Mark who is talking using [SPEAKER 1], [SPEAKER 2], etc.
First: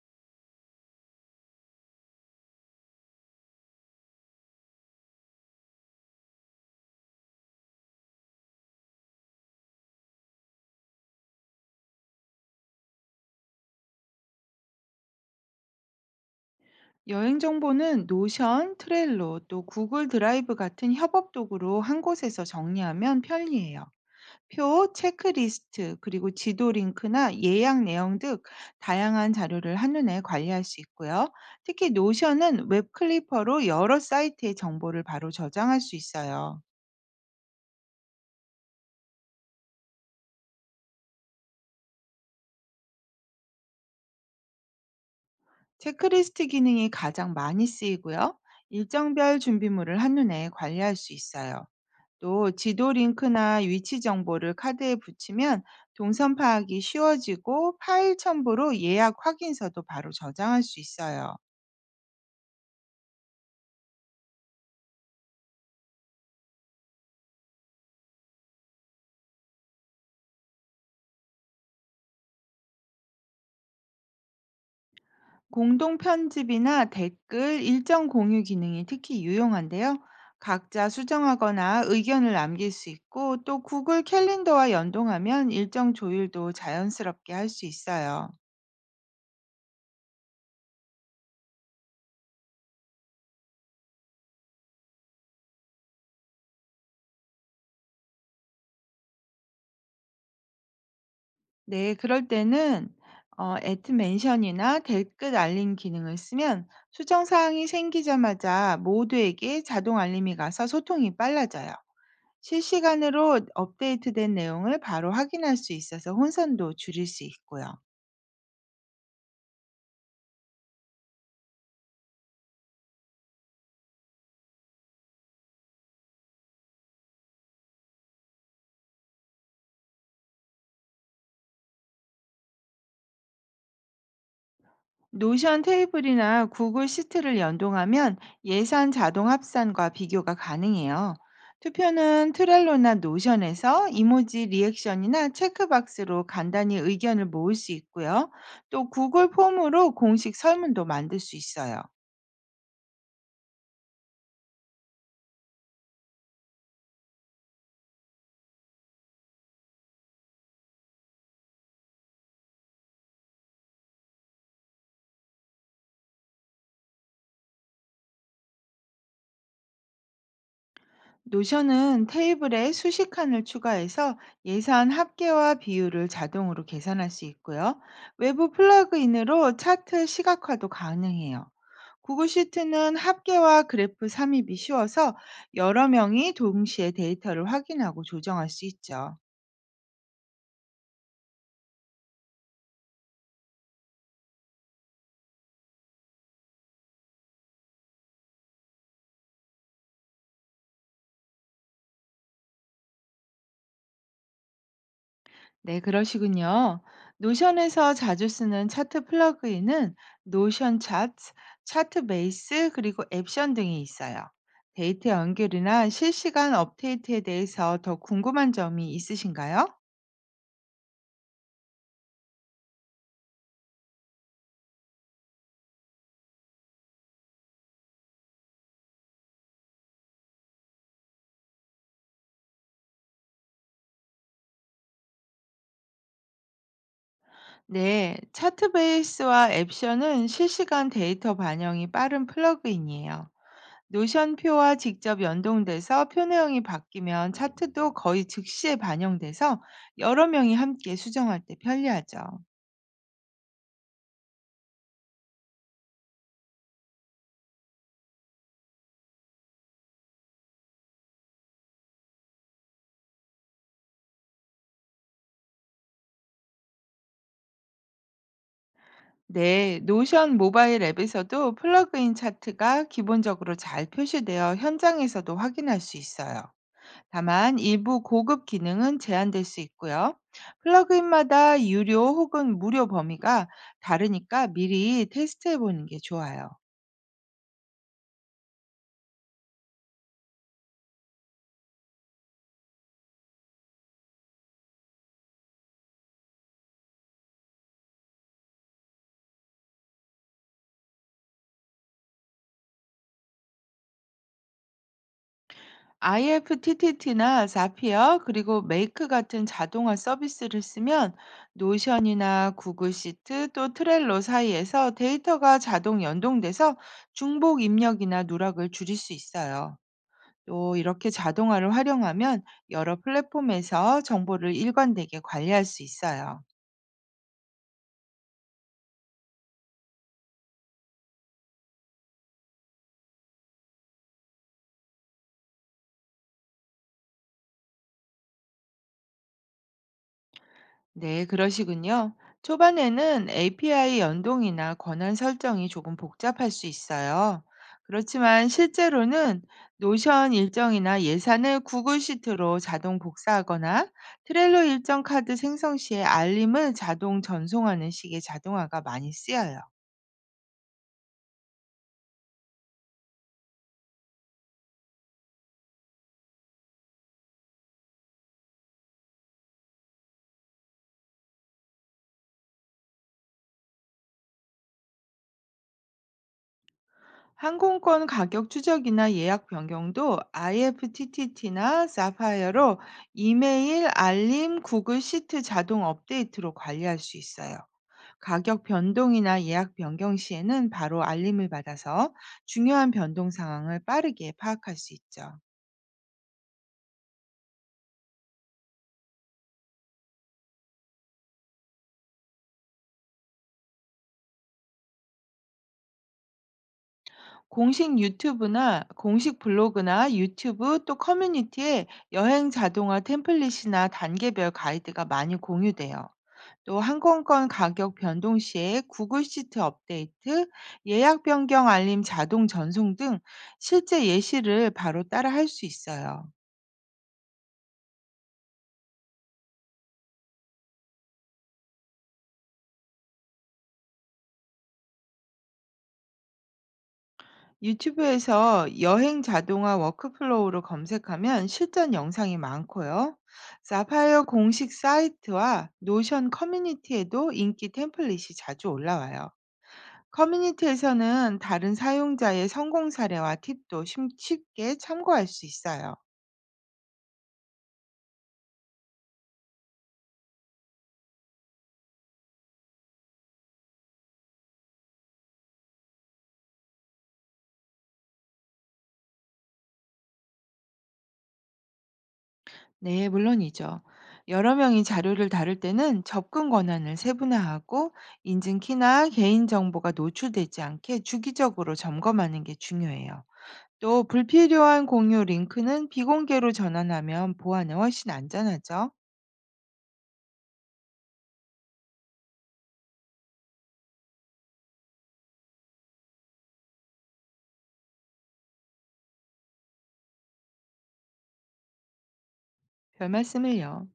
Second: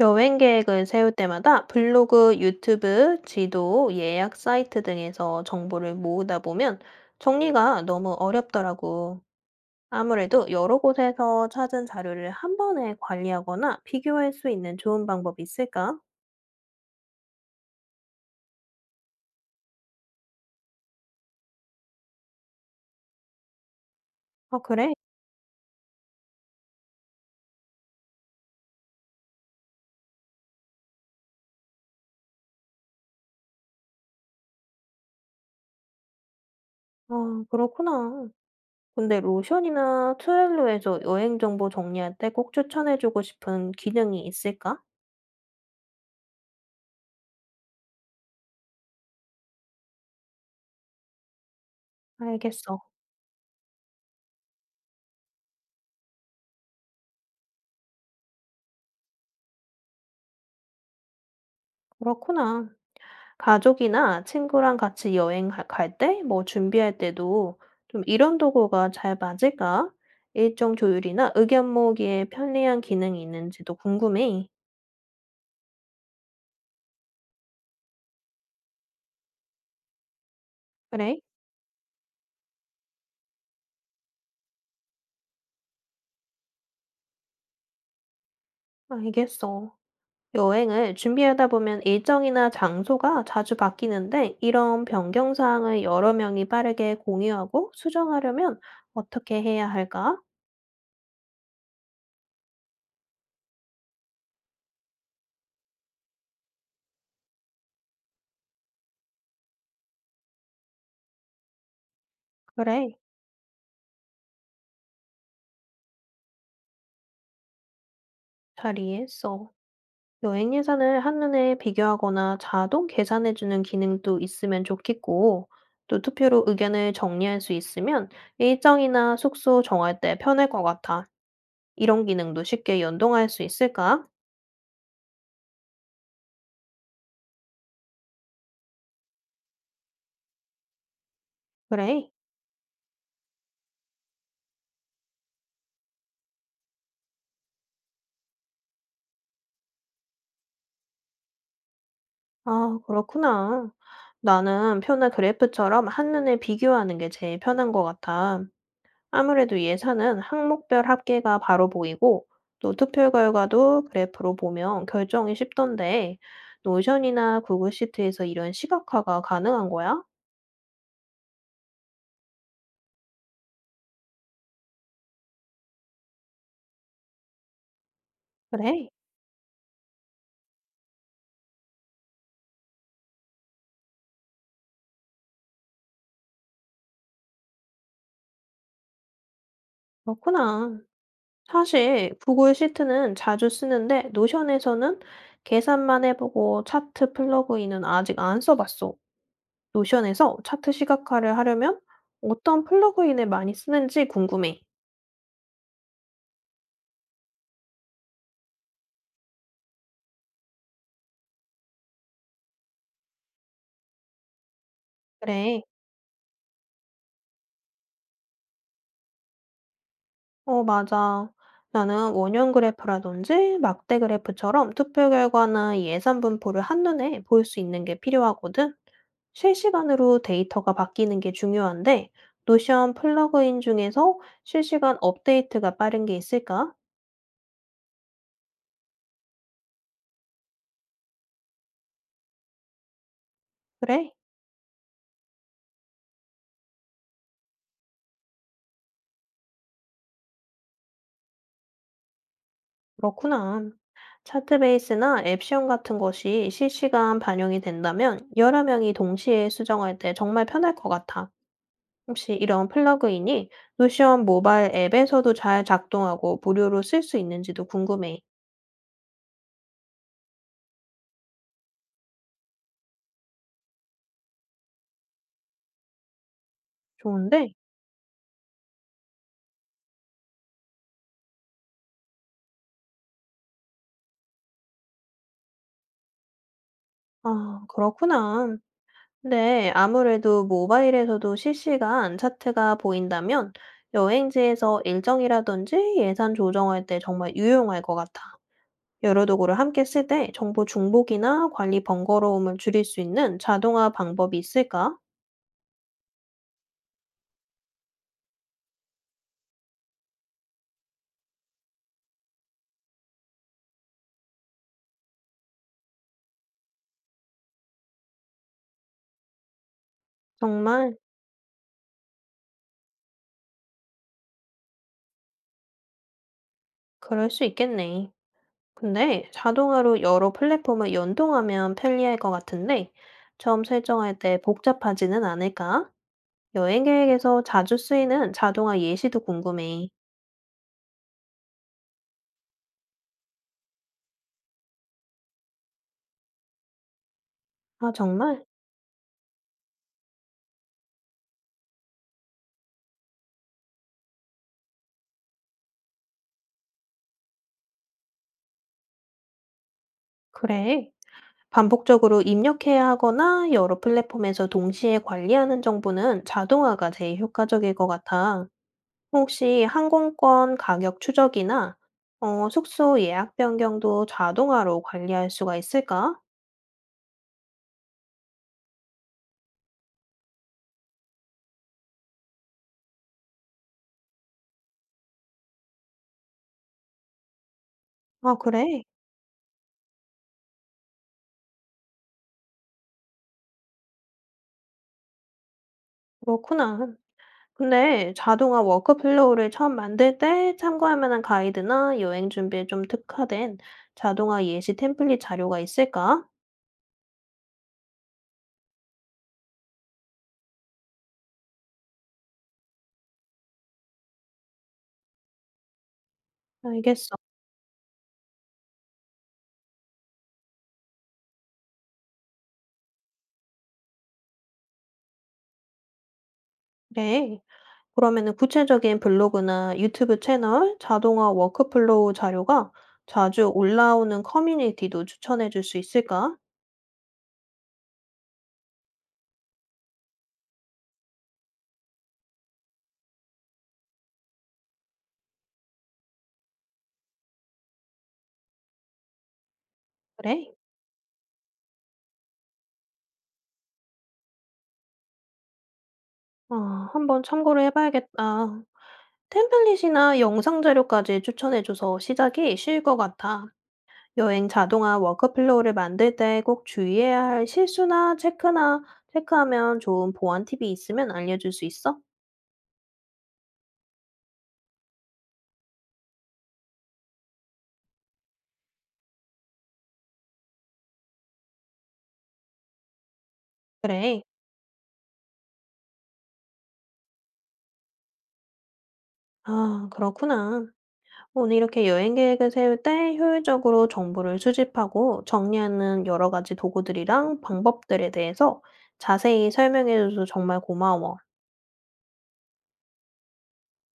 [SPEAKER 1] 여행 계획을 세울 때마다 블로그, 유튜브, 지도, 예약 사이트 등에서 정보를 모으다 보면 정리가 너무 어렵더라고. 아무래도 여러 곳에서 찾은 자료를 한 번에 관리하거나 비교할 수 있는 좋은 방법이 있을까?
[SPEAKER 2] 여행 정보는 노션, 트렐로, 또 구글 드라이브 같은 협업 도구로 한 곳에서 정리하면 편리해요.
[SPEAKER 1] 아,
[SPEAKER 2] 표,
[SPEAKER 1] 그래?
[SPEAKER 2] 체크리스트, 그리고 지도 링크나 예약 내용 등 다양한 자료를 한눈에 관리할 수 있고요. 특히 노션은 웹 클리퍼로 여러 사이트의 정보를 바로 저장할 수 있어요.
[SPEAKER 1] 아, 그렇구나. 근데 로션이나 트 e 로에서 여행 정보 정리할 때 꼭 추천해주고 싶은 기능이 있을까?
[SPEAKER 2] 체크리스트 기능이 가장 많이 쓰이고요. 일정별 준비물을 한눈에 관리할 수 있어요. 또
[SPEAKER 1] 알겠어.
[SPEAKER 2] 지도 링크나 위치 정보를 카드에 붙이면 동선 파악이 쉬워지고 파일 첨부로 예약 확인서도 바로 저장할 수 있어요.
[SPEAKER 1] 그렇구나. 가족이나 친구랑 같이 여행 갈 때, 뭐 준비할 때도 좀 이런 도구가 잘 맞을까? 일정 조율이나 의견 모으기에 편리한 기능이 있는지도 궁금해.
[SPEAKER 2] 공동 편집이나 댓글 일정 공유 기능이 특히 유용한데요. 각자
[SPEAKER 1] 그래?
[SPEAKER 2] 수정하거나 의견을 남길 수 있고 또 구글 캘린더와 연동하면 일정 조율도 자연스럽게 할 수 있어요.
[SPEAKER 1] 알겠어. 여행을 준비하다 보면 일정이나 장소가 자주 바뀌는데 이런 변경 사항을 여러 명이 빠르게 공유하고 수정하려면 어떻게 해야 할까?
[SPEAKER 2] 네, 그럴 때는 어, t i 멘션이나 댓글 알림 기능을 쓰면 수정 사항이 생기자마자 모두에게 자동 알림이 가서 소통이 빨라져요.
[SPEAKER 1] 그래,
[SPEAKER 2] 실시간으로 업데이트된 내용을 바로 확인할 수 있어서 혼선도 줄일 수 있고요.
[SPEAKER 1] 잘 이해했어. 여행 예산을 한눈에 비교하거나 자동 계산해주는 기능도 있으면 좋겠고, 또 투표로 의견을 정리할 수 있으면 일정이나 숙소 정할 때 편할 것 같아. 이런 기능도 쉽게 연동할 수 있을까?
[SPEAKER 2] 노션 테이블이나 구글 시트를 연동하면 예산 자동 합산과 비교가 가능해요.
[SPEAKER 1] 그래.
[SPEAKER 2] 투표는 트렐로나 노션에서 이모지 리액션이나 체크박스로 간단히 의견을 모을 수 있고요. 또 구글 폼으로 공식 설문도 만들 수 있어요.
[SPEAKER 1] 아, 그렇구나. 나는 표나 그래프처럼 한눈에 비교하는 게 제일 편한 것 같아. 아무래도 예산은 항목별 합계가 바로 보이고 또 투표 결과도 그래프로 보면 결정이 쉽던데 노션이나 구글 시트에서 이런 시각화가 가능한 거야?
[SPEAKER 2] 노션은 테이블에 수식 칸을 추가해서 예산 합계와 비율을 자동으로 계산할 수 있고요. 외부
[SPEAKER 1] 그래,
[SPEAKER 2] 플러그인으로 차트 시각화도 가능해요. 구글 시트는 합계와 그래프 삽입이 쉬워서 여러 명이 동시에 데이터를 확인하고 조정할 수 있죠.
[SPEAKER 1] 그렇구나. 사실 구글 시트는 자주 쓰는데 노션에서는 계산만 해보고 차트 플러그인은 아직 안 써봤어. 노션에서 차트 시각화를 하려면 어떤 플러그인을 많이 쓰는지 궁금해.
[SPEAKER 2] 네, 그러시군요. 노션에서 자주 쓰는 차트 플러그인은 노션 차트, 차트 베이스, 그리고 앱션 등이 있어요. 데이터
[SPEAKER 1] 그래.
[SPEAKER 2] 연결이나 실시간 업데이트에 대해서 더 궁금한 점이 있으신가요?
[SPEAKER 1] 맞아. 나는 원형 그래프라든지 막대 그래프처럼 투표 결과나 예산 분포를 한눈에 볼 수 있는 게 필요하거든. 실시간으로 데이터가 바뀌는 게 중요한데, 노션 플러그인 중에서 실시간 업데이트가 빠른 게 있을까?
[SPEAKER 2] 네, 차트 베이스와 앱션은 실시간 데이터 반영이 빠른 플러그인이에요.
[SPEAKER 1] 그래,
[SPEAKER 2] 노션 표와 직접 연동돼서 표 내용이 바뀌면 차트도 거의 즉시에 반영돼서 여러 명이 함께 수정할 때 편리하죠.
[SPEAKER 1] 그렇구나. 차트 베이스나 앱시온 같은 것이 실시간 반영이 된다면 여러 명이 동시에 수정할 때 정말 편할 것 같아. 혹시 이런 플러그인이 노션 모바일 앱에서도 잘 작동하고 무료로 쓸 수 있는지도 궁금해.
[SPEAKER 2] 네, 노션 모바일 앱에서도 플러그인 차트가 기본적으로 잘 표시되어 현장에서도 확인할 수 있어요.
[SPEAKER 1] 좋은데?
[SPEAKER 2] 다만 일부 고급 기능은 제한될 수 있고요. 플러그인마다 유료 혹은 무료 범위가 다르니까 미리 테스트해 보는 게 좋아요.
[SPEAKER 1] 아, 그렇구나. 근데 아무래도 모바일에서도 실시간 차트가 보인다면 여행지에서 일정이라든지 예산 조정할 때 정말 유용할 것 같아. 여러 도구를 함께 쓸 때 정보 중복이나 관리 번거로움을 줄일 수 있는 자동화 방법이 있을까?
[SPEAKER 2] IFTTT나 자피어 그리고 메이크 같은 자동화 서비스를 쓰면 노션이나 구글 시트 또 트렐로 사이에서 데이터가 자동 연동돼서 중복 입력이나 누락을 줄일 수 있어요. 또
[SPEAKER 1] 정말
[SPEAKER 2] 이렇게 자동화를 활용하면 여러 플랫폼에서 정보를 일관되게 관리할 수 있어요.
[SPEAKER 1] 그럴 수 있겠네. 근데 자동화로 여러 플랫폼을 연동하면 편리할 것 같은데, 처음 설정할 때 복잡하지는 않을까? 여행 계획에서 자주 쓰이는 자동화 예시도 궁금해.
[SPEAKER 2] 네, 그러시군요. 초반에는 API 연동이나 권한 설정이 조금 복잡할 수 있어요.
[SPEAKER 1] 아, 정말?
[SPEAKER 2] 그렇지만 실제로는 노션 일정이나 예산을 구글 시트로 자동 복사하거나 트렐로 일정 카드 생성 시에 알림을 자동 전송하는 식의 자동화가 많이 쓰여요.
[SPEAKER 1] 그래. 반복적으로 입력해야 하거나 여러 플랫폼에서 동시에 관리하는 정보는 자동화가 제일 효과적일 것 같아. 혹시 항공권 가격 추적이나 숙소 예약 변경도 자동화로 관리할 수가 있을까?
[SPEAKER 2] 항공권 가격 추적이나 예약 변경도 IFTTT나 사파이어로 이메일, 알림, 구글 시트 자동 업데이트로 관리할 수 있어요.
[SPEAKER 1] 아,
[SPEAKER 2] 가격
[SPEAKER 1] 그래.
[SPEAKER 2] 변동이나 예약 변경 시에는 바로 알림을 받아서 중요한 변동 상황을 빠르게 파악할 수 있죠.
[SPEAKER 1] 그렇구나. 근데 자동화 워크플로우를 처음 만들 때 참고할 만한 가이드나 여행 준비에 좀 특화된 자동화 예시 템플릿 자료가 있을까?
[SPEAKER 2] 공식 유튜브나 공식 블로그나 유튜브 또 커뮤니티에 여행 자동화 템플릿이나 단계별 가이드가 많이 공유돼요. 또
[SPEAKER 1] 알겠어.
[SPEAKER 2] 항공권 가격 변동 시에 구글 시트 업데이트, 예약 변경 알림 자동 전송 등 실제 예시를 바로 따라 할 수 있어요.
[SPEAKER 1] 그래. 그러면은 구체적인 블로그나 유튜브 채널, 자동화 워크플로우 자료가 자주 올라오는 커뮤니티도 추천해 줄 수 있을까?
[SPEAKER 2] 유튜브에서 여행 자동화 워크플로우로 검색하면 실전 영상이 많고요. 사파이어 공식 사이트와 노션 커뮤니티에도 인기 템플릿이 자주 올라와요.
[SPEAKER 1] 그래.
[SPEAKER 2] 커뮤니티에서는 다른 사용자의 성공 사례와 팁도 쉽게 참고할 수 있어요.
[SPEAKER 1] 아, 한번 참고를 해봐야겠다. 템플릿이나 영상 자료까지 추천해줘서 시작이 쉬울 것 같아. 여행 자동화 워크플로우를 만들 때 꼭 주의해야 할 실수나 체크나 체크하면 좋은 보안 팁이 있으면 알려줄 수 있어?
[SPEAKER 2] 네, 물론이죠. 여러 명이 자료를 다룰 때는 접근 권한을 세분화하고 인증키나 개인정보가 노출되지 않게 주기적으로 점검하는 게 중요해요. 또
[SPEAKER 1] 그래.
[SPEAKER 2] 불필요한 공유 링크는 비공개로 전환하면 보안에 훨씬 안전하죠.
[SPEAKER 1] 아, 그렇구나. 오늘 이렇게 여행 계획을 세울 때 효율적으로 정보를 수집하고 정리하는 여러 가지 도구들이랑 방법들에 대해서 자세히 설명해줘서 정말 고마워.
[SPEAKER 2] 별 말씀을요.